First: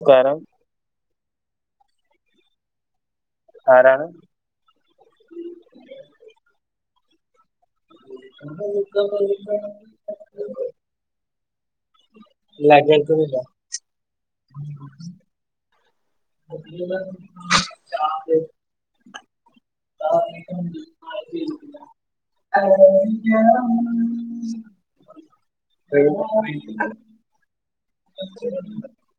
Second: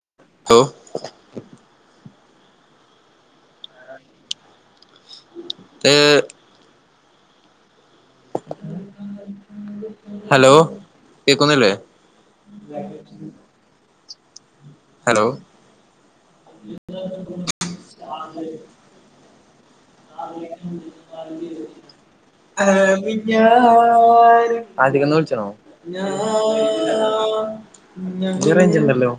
നമസ്കാരം ഓ ആരാണ് ഏ എക്ക [unintelligible] ഹലോ കേക്കുന്നില്ലേ ഇല്ല കേൾക്കുന്നില്ല ഹലോ [unintelligible] [unintelligible] [unintelligible] കേൾക്കുന്നില്ല ആത്ക്ക്ന്ന് വിള്ച്ചണോ [unintelligible] ആഹ് ത് റേൻഞ്ച് ണ്ടല്ലോ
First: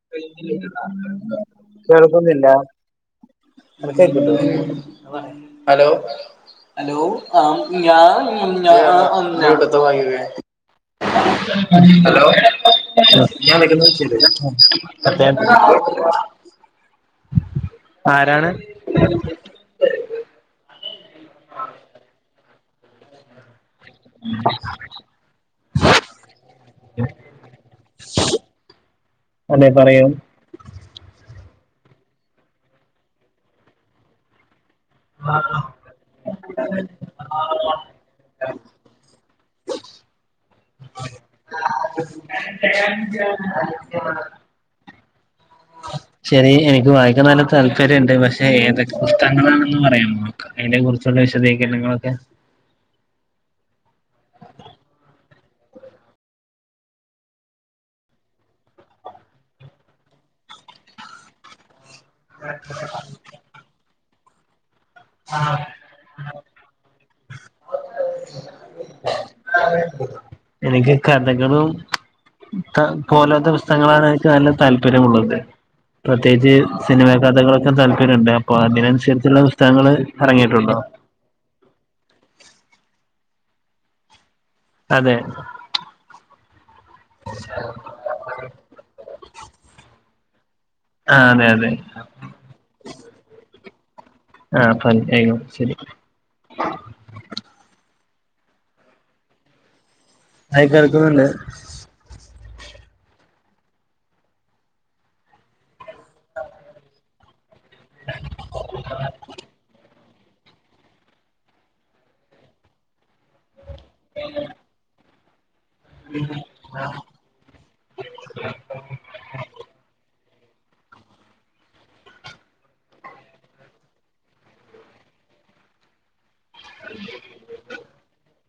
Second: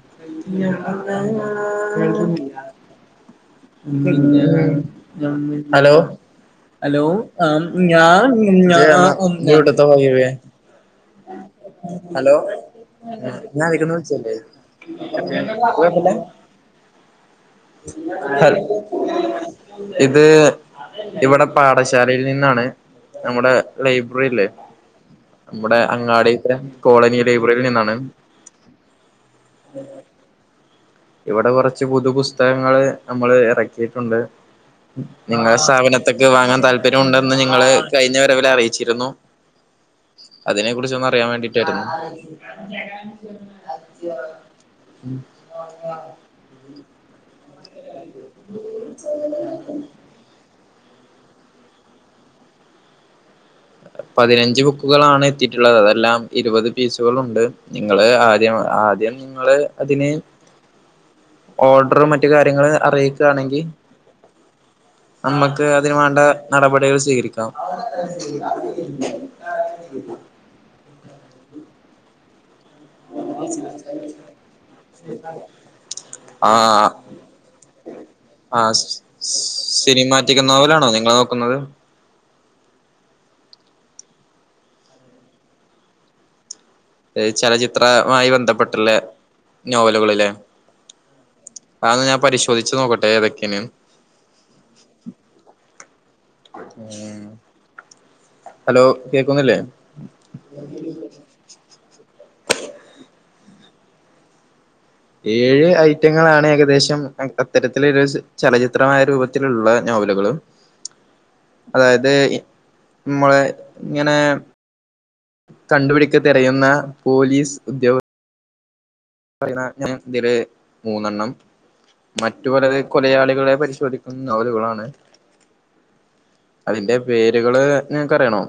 നിനക്ക് കേൾക്കുന്നുണ്ടോ [unintelligible] ഹലോ ഹലോ ആഹ് ഞാ ഞാൻ ഞ ഞാ ആ ഉം ഞാ ഇവിടത്തെ [unintelligible] ഹലോ ആഹ് ഞാൻ വെക്കുന്നെ ആദ്യക്കൊന്ന് വിളിച്ചല്ലേ [unintelligible] ഹൽ ഇത് ഇവിടെ പാഠശാലയിൽ നിന്നാണ് നമ്മുടെ ലൈബ്രറില്ലേ മ്മുടെ അങ്ങാടിത്തെ കോളനി ലൈബ്രറിനിന്നാണ് അതെ പറയു ഇവിടെ കൊറച്ച് പുതു പുസ്തകങ്ങള് നമ്മള് എറക്കിയിട്ടുണ്ട് നിങ്ങള സ്ഥാപനത്ക് വാങ്ങാൻ താല്പര്യം ഉണ്ടെന്ന് നിങ്ങള് കഴിഞ്ഞ വരവില് അറിയിച്ചിരുന്നു അതിനെ കുറിച്ചോന്ന് അറിയാൻ വേണ്ടിട്ടാരുന്നു ശരി എനിക്ക് വായിക്കാൻ നല്ല താല്പര്യംണ്ട് പക്ഷെ ഏതൊക്കെ പുസ്തകങ്ങളാണെന്ന് പറയാൻ നോക്ക് അയ്നെ കുർച്ചി [unintelligible] വിശധികരണങ്ങളൊക്കെ പതിനഞ്ച് ബുക്കുകളാണ് എത്തിയിട്ടുള്ളത് അതെല്ലാം ഇരുപത് പീസുകളുണ്ട് നിങ്ങള് ആദ്യം ആദ്യം നിങ്ങള് അതിന് ഓർഡറ് മറ്റ് കാര്യങ്ങള് അറീക്കാണെങ്കില് നമ്മക്ക് അതിന് വേണ്ട നടപടികൾ സ്വീകരിക്കാം എനിക്ക് കഥകളും ത്ത പോലാത്ത പുസ്തകങ്ങളാണ് എനിക്ക് നല്ല താല്പര്യമുള്ളത് പ്രത്യേകിച്ച് ആഹ് സിനിമ കഥകളൊക്കെ താല്പര്യംണ്ട് അപ്പൊ ആഹ് അതിനനുസരിച്ചുള്ള പുസ്തകങ്ങള് ഇറങ്ങിയിട്ടുണ്ടോ നിങ്ങള് നോക്കുന്നത് അതെ ഏഹ് ചലച്ചിത്രമായി ബന്ധപ്പെട്ട്ള്ള നോവലുകള്ലെ ആഹ് അതെ അതെ അത് ഞാൻ ന്ന് പരിശോധിച്ചു നോക്കട്ടെ ഏതൊക്കെയാണ്ന്ന് ആഹ് [unintelligible] ആയിനു ശരി ഹലോ കേക്കുന്നില്ലേ ആയി കേൾക്കുന്നുണ്ട് ഏഴ് ഐറ്റങ്ങളാണ് ഏകദേശം കണ്ടത് ഇത്തരത്തിലൊരു ച ചലച്ചിത്രമായ രൂപത്തിലുള്ള നോവല് കള് അതായത് ഇ മ്മള് ഇങ്ങനെ കണ്ടുപിടിക്ക തെരയുന്ന പോലീസ് ഉദ്യോഗ [inaudible] മൂന്നെണ്ണം മറ്റുപലരെ കൊലയാളികളെ പരിശോധിക്കുന്ന നോവലുകളാണ് അതിന്റെ പേരുകള് നിനക്കറിയണോ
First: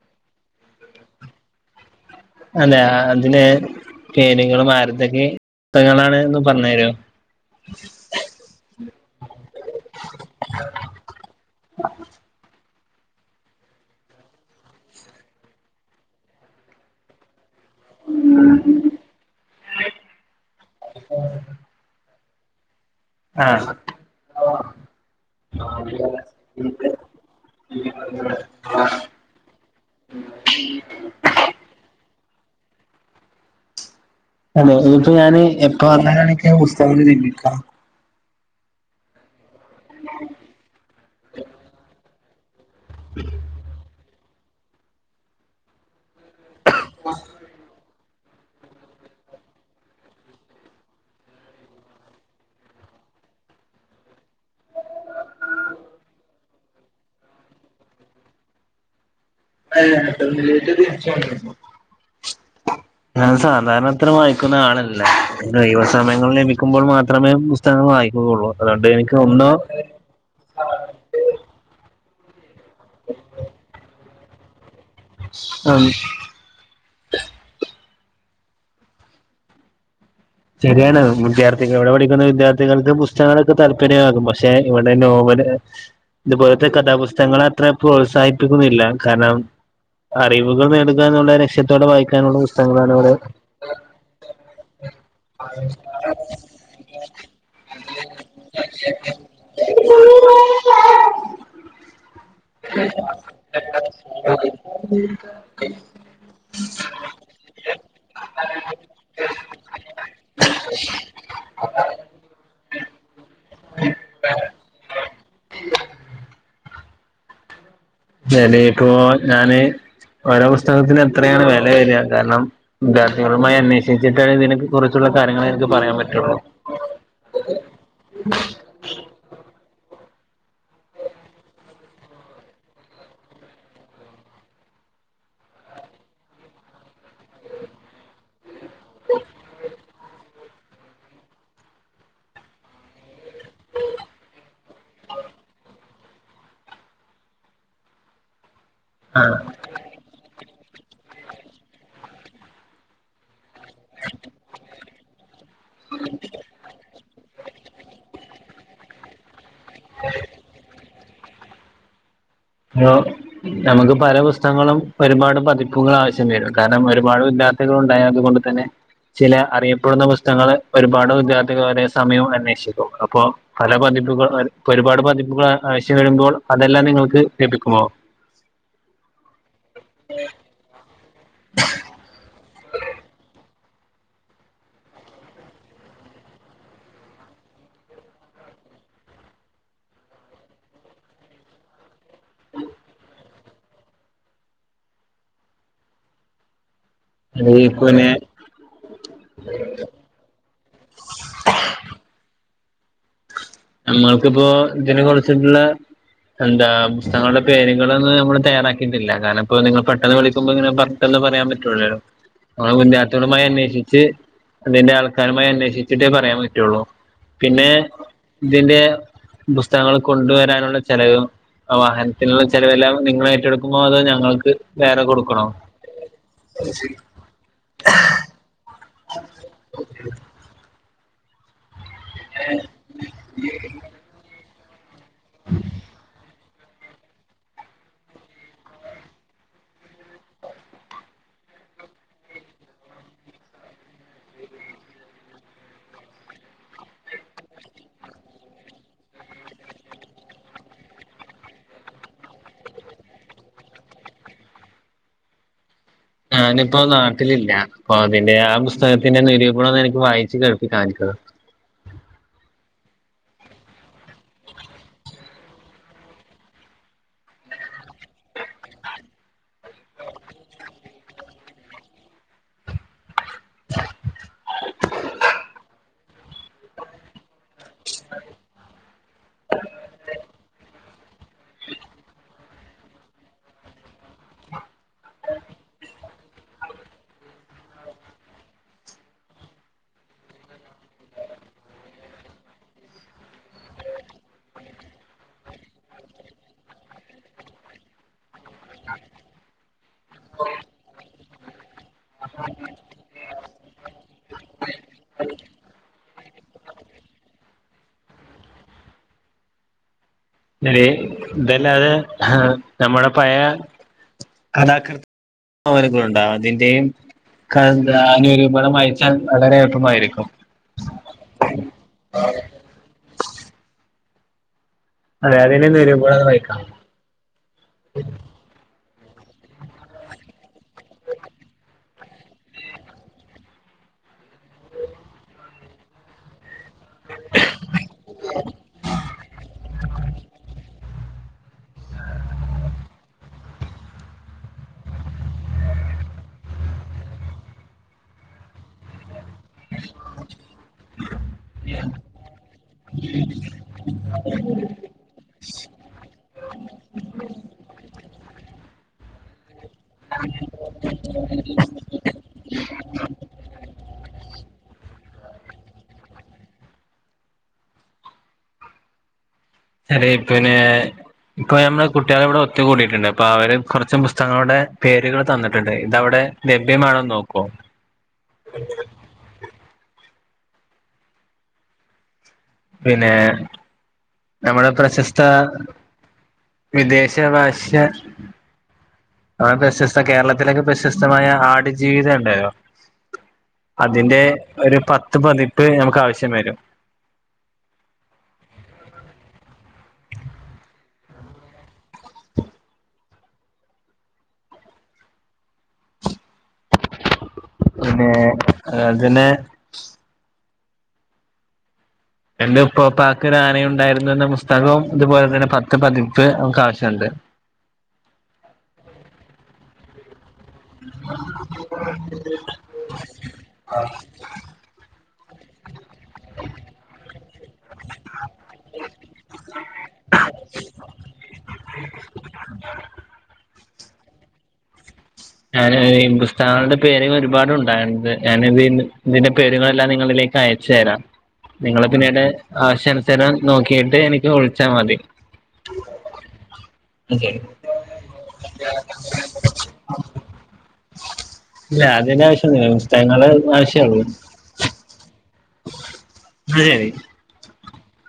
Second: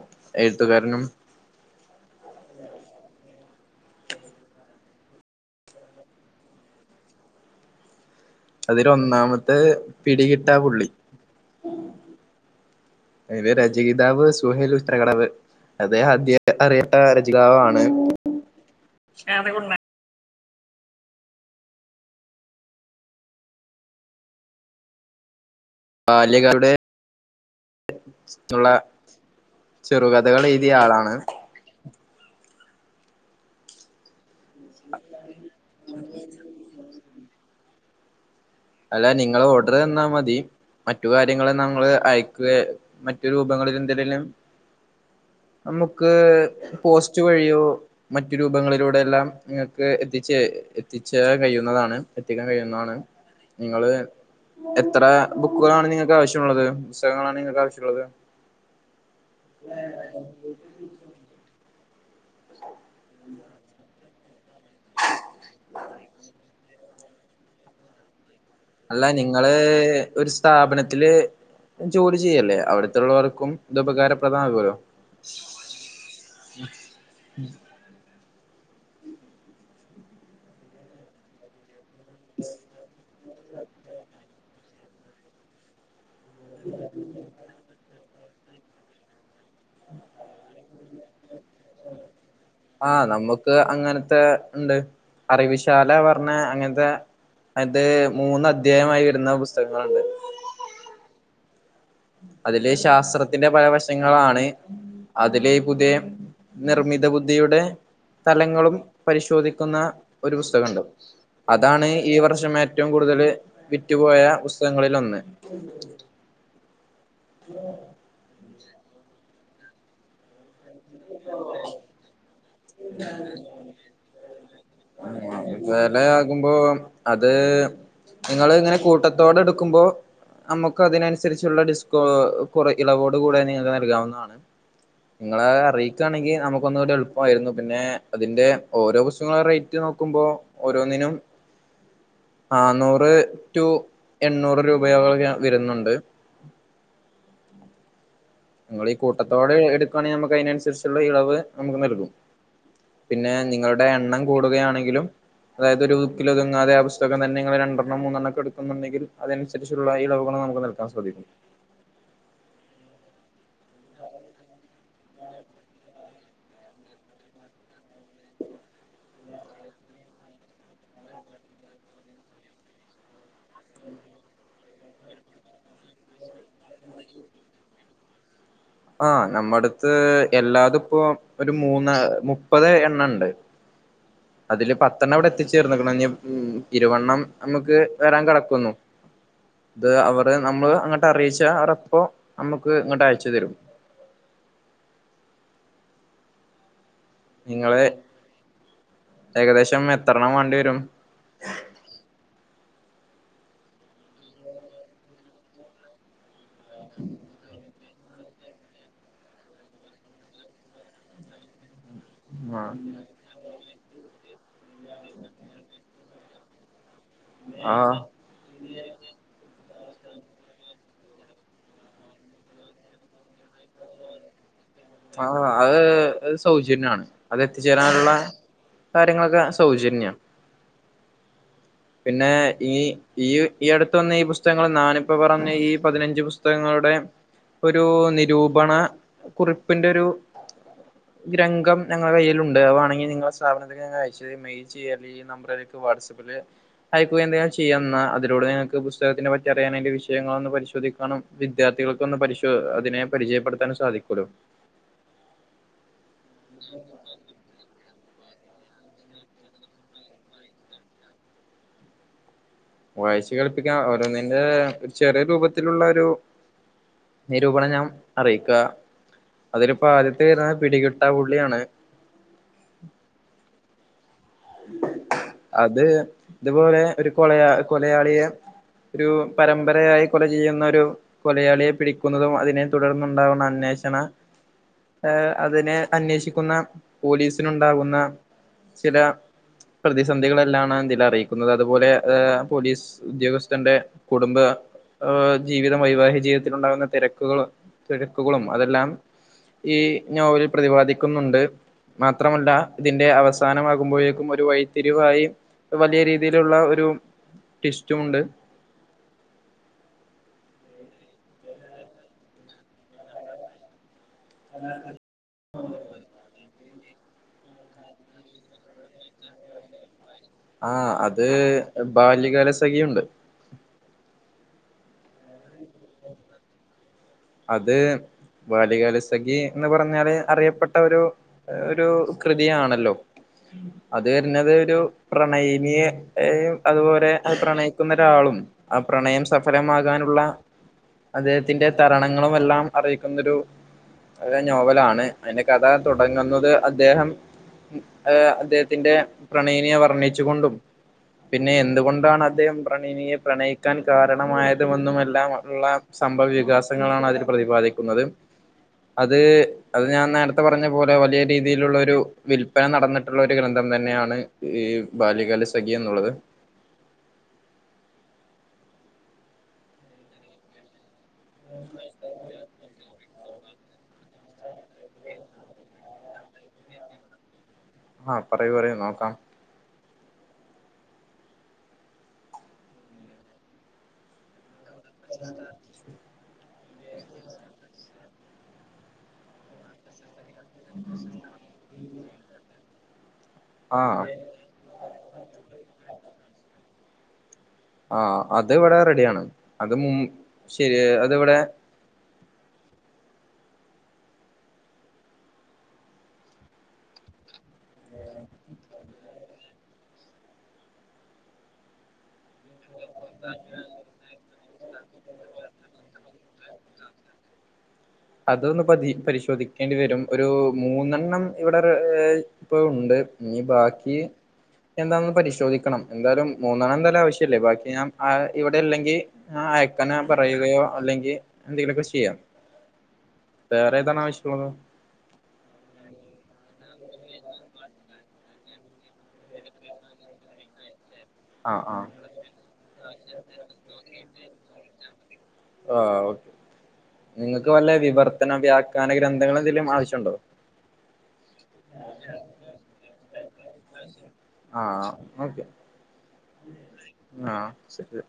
എഴുത്തുകാരനും അതെ അതിനെ പേരുകളും ആര്ത്തൊക്കെ പുസ്തകങ്ങളാണ് എന്ന് പറഞ്ഞു തരോ അതില് ഒന്നാമത്തെ പിടികിട്ടാ പുള്ളി അയിന്റെ രചയിതാവ് സുഹേൽ ഉത്രകടവ് അത് അദ്ദേഹം അറിയപ്പെടുന്ന രചയിതാവാണ് [unintelligible] [unintelligible] ആഹ് ബാലികളുടെ എന്നുള്ള ചെറുകഥകൾ എഴുതിയ ആളാണ് അതെ ഇതിപ്പോ ഞാന് എപ്പം വന്നാലാണ് എനിക്ക് പുസ്തകം കിട്ടുക അല്ല നിങ്ങള് ഓർഡർ തന്നാ മതി മറ്റു കാര്യങ്ങള് നമ്മള് അയക്കുവേ മറ്റു രൂപങ്ങളിൽ എന്തിനേലും നമുക്ക് ക്ക് പോസ്റ്റ് വഴിയോ മറ്റു രൂപങ്ങളിലൂടെയെല്ലാം നിങ്ങൾക്ക് എത്തിച്ച് എത്തിച്ച കഴിയുന്നതാണ് എത്തിക്കാൻ കഴിയുന്നതാണ് നിങ്ങള് എത്ര ബുക്കുകളാണ് നിങ്ങൾക്ക് ആവശ്യമുള്ളത് പുസ്തകങ്ങളാണ് നിങ്ങൾക്ക് ആവശ്യമുള്ളത് [inaudible] ഞാൻ സാധാരണ അത്ര വായിക്കുന്ന ആളല്ല ഒഴിവു സമയങ്ങളില് വക്കുമ്പോൾ മാത്രമേ പുസ്തകങ്ങൾ വായിക്കുകയുള്ളൂ അതുകൊണ്ട് അല്ല എനിക്ക് ഒന്നോ നിങ്ങള് ഒരു സ്ഥാപനത്തില് ജോലി ചെയ്യല്ലേ അവിടുത്തുള്ളവർക്കും ഇത് ഉപകാരപ്രദമാകുമല്ലോ ആഹ് ശെരിയാണ് വിദ്യാർത്ഥികൾ അവിടെ പഠിക്കുന്ന വിദ്യാർത്ഥികൾക്ക് പുസ്ത കങ്ങളൊക്കെ താല്പര്യമാകും പക്ഷെ ഇവിടെ നോവല് ഇതുപോലത്തെ കഥാപുസ്തകങ്ങളെ അത്ര പ്രോത്സാഹിപ്പിക്കുന്നില്ല കാരണം അറിവുകൾ നേടു എന്നുള്ള ലക്ഷ്യത്തോടെ വായിക്കാനുള്ള പുസ്തകങ്ങളാണ് ആഹ് ഇവിടെ അറിവുശാല പറഞ്ഞാ അങ്ങനത്തെ അത് മൂന്ന് അദ്ധ്യായമായി വരുന്ന പുസ്തകങ്ങളുണ്ട് [unintelligible] അതിലെ ശാസ്ത്രത്തിന്റെ പല വശങ്ങളാണ് ഇവിടെ അതിലെ പുതിയ നിർമ്മിത ബുദ്ധിയുടെ തലങ്ങളും പരിശോധിക്കുന്ന ഒരു പുസ്തകമുണ്ട് അതാണ് ഈ വർഷം ഏറ്റവും കൂടുതല് വിറ്റുപോയ പുസ്തകങ്ങളിലൊന്ന് [unintelligible] ഞാന് ഓരോ പുസ്തകത്തിനും എത്രയാണ് വില വരിക കാരണം വിദ്യാർത്ഥികളുമായി അന്വേഷിച്ചിട്ടാണ് ഇതിനെ കുറിച്ചുള്ള കാര്യങ്ങള് എനിക്ക് പറയാൻ പറ്റുള്ളൂ നിങ്ങള് ഇങ്ങനെ കൂട്ടത്തോടെ എടുക്കുമ്പോ നമുക്ക് അതിനനുസരിച്ചുള്ള ഡിസ്കോ കുറ ഇളവോട് കൂടെ നിങ്ങക്ക് നൽകാവുന്നതാണ് നിങ്ങള് അറിയിക്കുയാണെങ്കിൽ നമുക്ക് ഒന്നൂടെ എളുപ്പമായിരുന്നു പിന്നെ അതിന്റെ ഓരോ പുസ്തകങ്ങളുടെ റേറ്റ് നോക്കുമ്പോ ഓരോന്നിനും ആഹ് നൂറ് റ്റു എണ്ണൂറ് രൂപയോളം വരുന്നുണ്ട് നിങ്ങളീ കൂട്ടത്തോടെ എടുക്കുകയാണേ നമുക്ക് അതിനനുസരിച്ചുള്ള ഇളവ് നമുക്ക് നൽകും പിന്നെ നിങ്ങളുടെ എണ്ണം കൂടുകയാണെങ്കിലും അതായത് ഒരു കിലോ ഒതുങ്ങാതെ അവ തൊക്കെ തന്നെ ങ്ങള് രണ്ടെണ്ണം മൂന്നെണ്ണംക്കെ എടുക്കുന്നുണ്ടങ്കിൽ അതനുസരിച്ചുള്ള ഇളവുകൾ നമുക്ക് നൽകാൻ സാ ധിക്കും. യോ നമുക്ക് പല പുസ്തകങ്ങളും ഒരുപാട് പതിപ്പുകൾ ആവശ്യം വരും. കാര്ണം മള് ഒരുപാട് ല്ല [unintelligible] ഉണ്ടായ അതുകൊണ്ട് തന്നെ ചില അറിയപ്പെടുന്ന പുസ്തകങ്ങള് ഒരുപാട് വിദ്യാർത്ഥികൾ വരെ സമയവും അന്വേഷിക്കുന്നു. അപ്പോ പല പതി പ്പുകൾ അര് ക്കൊരുപാട് പതിപ്പുകൾ ആഹ് ആവശ്യം വരുമ്പോൾ അതെല്ലാം നിങ്ങൾക്ക് ലഭിക്കുമോ? ആ നമ്മടുത്ത് എല്ലാതും പ്പോ ഒരു മൂന്ന് മു പ്പതേ എണ്ണംണ്ട് അതില് പത്തെണ്ണിവിടെ എത്തിച്ചേർന്ന്ക്കുണുഇനി ഇരുവണ്ണം നമുക്ക് വരാൻ കടക്കുന്നു ഇത് അവര് നമ്മള് അങ്ങട്ട് അറിയിച്ച അവറപ്പോ നമ്മുക്ക് ഇങ്ങട്ട് അയച്ചു തരും. നിങ്ങള് [unintelligible] ഏകദേശം എത്രണ്ണം വേണ്ടി വരും നമ്മൾക്കിപ്പോ ഇതിനെ കുറിച്ചിട്ടുള്ള എന്താ പുസ്തകങ്ങളുടെ പേര് ങ്ങളൊന്ന് നമ്മൾ തയ്യാറാക്കിയിട്ടില്ല കാരണം ഇപ്പൊ നിങ്ങൾ പെട്ടെന്ന് വിളിക്കുമ്പോ ഇങ്ങനെ പെട്ടന്ന് പറയാൻ പറ്റൂലല്ലോ ആ [unintelligible] ച് അതിന്റെ ആൾക്കാരുമായി അന്വേഷിച്ചിട്ടേ പറയാൻ പറ്റുള്ളൂ. പിന്നെ ആ ഇതിന്റെ പുസ്തകങ്ങൾ കൊണ്ടുവരാനുള്ള ചെലവ് അഹ് വാഹനത്തിനുള്ള ചെലവെല്ലാം നിങ്ങളേറ്റെടുക്കുമ്പോ അത് ഞങ്ങൾക്ക് വേറെ ആഹ് കൊടുക്കണോ അഹ് സൗജന്യണ് അതെത്തിച്ചേരാനുള്ള കാര്യങ്ങളൊക്കെ സൗജന്യാ പിന്നെ ഈ ഈ ഈയടുത്ത് വന്ന ഈ പുസ്തകങ്ങൾ ഞാനിപ്പോ പറഞ്ഞ ഈ പതിനഞ്ച് പുസ് തകങ്ങളുടെ ഒരു നിരൂപണ കുറിപ്പിന്റെ ഒരു രംഗം ഞങ്ങളെ കയ്യിലുണ്ട് അഹ് വേണെങ്കിൽ നിങ്ങളെ സ്ഥാപനത്തിൽ ഞങ്ങൾ അയച്ചുതരും. മെയിൽ ചെയ്യ ഈ നമ്പറിലേക്ക് വാട്സാപ്പില് അയക്കുക എന്തെങ്കിലും ചെയ്യാ എന്നാ അതിലൂടെ നിങ്ങക്ക് പുസ്തകത്തിനെ പറ്റി അറിയാനും അതിൻ്റെ വിഷയങ്ങളൊന്ന് പരിശോധിക്കാനും വിദ്യാർ ത്ഥികൾക്കൊന്ന് പരിശോ അതിനെ പരിചയപ്പെടുത്താനും സാധിക്കുമല്ലോ ഞാനിപ്പോ നാട്ടിലില്ല അപ്പൊ അതിന്റെ ആഹ് പുസ്തകത്തിന്റെ നിരൂപണം ഒന്നെനിക്ക് വായിച്ചു കേൾപ്പി [unintelligible] വായിച്ചു കേൾപ്പിക്കാ ഓരോന്നിൻ്റെ ചെറിയ രൂപത്തിലുള്ള ഒരു നിരൂപണം ഞാൻ അറിയിക്കാ അതിലിപ്പോ ആദ്യത്തേത് പിടികിട്ടാ പുള്ളിയാണ് അത് ഇതുപോലെ ഒരു കൊളയാ കൊലയാളിയെ ഒരു പരമ്പരയായി കൊല ചെയ്യുന്നൊരു കൊലയാളിയെ പിടിക്കുന്നതും അതിനെ തുടർന്നുണ്ടാവുന്ന അന്വേഷണ ഏഹ് അതിനെ അന്വേഷിക്കുന്ന പോലീസിനുണ്ടാകുന്ന ചില പ്രതിസന്ധികളെല്ലാണ് ഇതിലറിയിക്കുന്നത് അതുപോലെ പോലീസ് ഉദ്യോഗസ്ഥന്റെ കുടും ബ ഏഹ് ജീവിതം വൈവാഹിക ജീവിതത്തിലുണ്ടാകുന്ന തിരക്കുകളും തിരക്കുകളും അതെല്ലാം ഈ നോവലിൽ പ്രതിപാദിക്കുന്നുണ്ട് മാത്രമല്ല ഇതിന്റെ അവസാനമാകുമ്പോഴേക്കും ഒരു വഴിത്തിരിവായി വലിയ രീതിയിലുള്ള ഒരു ട്വിസ്റ്റുമുണ്ട് ശരി ഇതല്ലാതെ നമ്മുടെ പഴയ കഥാകൃത്ത് നോവലും കൂടെയുണ്ടോ അതിന്റെയും കഥാനിരൂപണം വായിച്ചാൽ വളരെ എളുപ്പമായിരിക്കും ആഹ് അത് ബാല്യകാലസഖിയുണ്ട് അതെ അതിൻ്റെ നിരൂപണം ഒന്ന് വായിക്കാമോ അത് ബാല്യകാലസ ഖി എന്ന് പറഞ്ഞാല് അറിയപ്പെട്ട ഒരു ഒരു കൃതിയാണല്ലോ അത് വരുന്നത് ഒരു പ്രണയിനിയെ എയും അതുപോലെ അത് പ്രണയിക്കുന്നൊരാളും. ആ പ്രണയം സഫലമാകാനുള്ള അദ്ദേഹത്തിന്റെ തരണങ്ങളുമെല്ലാം അറിയിക്കുന്നൊരു ഒരു നോവലാണ്. അതിന്റെ കഥ തുടങ്ങുന്നത് അദ്ദേഹം അദ്ദേഹത്തിന്റെ പ്രണയിനിയെ വർണ്ണിച്ചു കൊണ്ടും പിന്നെ എന്തുകൊണ്ടാണദ്ദേഹം പ്രണയനിയെ പ്രണയിക്കാൻ കാരണമായതുമെന്നുമെല്ലാം ഉള്ള സംഭവവികാസങ്ങളാണ് അതിൽ പ്രതിപാദിക്കുന്നത്. അത് അത് ഞാൻ നേരത്തെ പറഞ്ഞ പോലെ വലിയ രീതിയിലുള്ള ഒരു വില്പ്പന നടന്നിട്ടുള്ള ഒരു ഗ്രന്ഥം ത ന്നെയാണ് ഈ ബാല്യകാല സഖി എന്നുള്ളത് അതേ പിന്നെ ഇപ്പൊ ഞമ്മെ കുട്ടികളിവിടെ ഒത്തു കൂടിയിട്ടുണ്ട് അപ്പൊ അവര് കുറച്ച് പുസ്തകങ്ങളുടെ പേരുകൾ തന്നിട്ടണ്ട് ഇതവിടെ ലഭ്യമാണോന്ന് നോക്കോ ആ പറയൂ പറയൂ നോക്കാം പിന്നെ നമ്മുടെ പ്രശസ്ത വിദേശ ഭാഷ്യ പ്രശസ്ത കേരള ത്തിലൊക്കെ പ്രശസ്തമായ ആടുജീവിതം ഇണ്ടായോ ആ അതിന്റെ ഒരു പത്ത് പതിപ്പ് ഞമുക്കാവശ്യം വരും ആ അതിവിടെ റെഡിയാണ് അത് മും ശരി അത് ഇവിടെ പിന്നെ അതിന് എന്റെ ഉപ്പപ്പാക്കൊരു ആന ഉണ്ടായിരുന്നുന്ന പുസ്തകവും ഇതുപോലെ തന്നെ പത്ത് പതി പ്പ് നമുക്കാവശ്യംണ്ട് അതൊന്ന് പതി പരിശോധിക്കേണ്ടി വരും ഒരു മൂന്നെണ്ണം ഇവിടെ റെ ഇപ്പ ഉണ്ട് ഇനി ബാക്കി എന്താണെന്ന് പരിശോധിക്കണം എന്തായാലും മൂന്നണ്ണം എന്തായാലും ആവശ്യമല്ലേ ബാക്കി ഞാൻ അ ഇവിടെ ഇല്ലെങ്കിൽ അയക്കന പറയുകയോ അല്ലെങ്കിൽ എന്തെങ്കിലുമൊക്കെ ചെയ്യാം വേറെ ഏതാണ് ആവശ്യമുള്ളത് ഉ ഞാൻ ഈ പുസ്തകങ്ങളുടെ പേരുകൾ ഒരുപാടുണ്ടായണത് ഞാൻ ഇതിന്റെ പേരുകളെല്ലാം നിങ്ങളിലേക്കയക്ക യച്ചു തരാം ആ ആ നിങ്ങള് പിന്നീട് ആവശ്യനുസരം നോക്കിട്ട് എനിക്ക് വിളിച്ചാ മതി ആ ഓക്കെ നിങ്ങക്ക് വല്ല വിവർത്തന വ്യാഖ്യാന ഗ്രന്ഥങ്ങൾ എന്തെങ്കിലും ആ ഇല്ല അതിന്റെ ആവശ്യ ഒന്നു ഇല്ല പുസ്തകങ്ങള് ആ ഓക്കെ അതെ ആ ശരി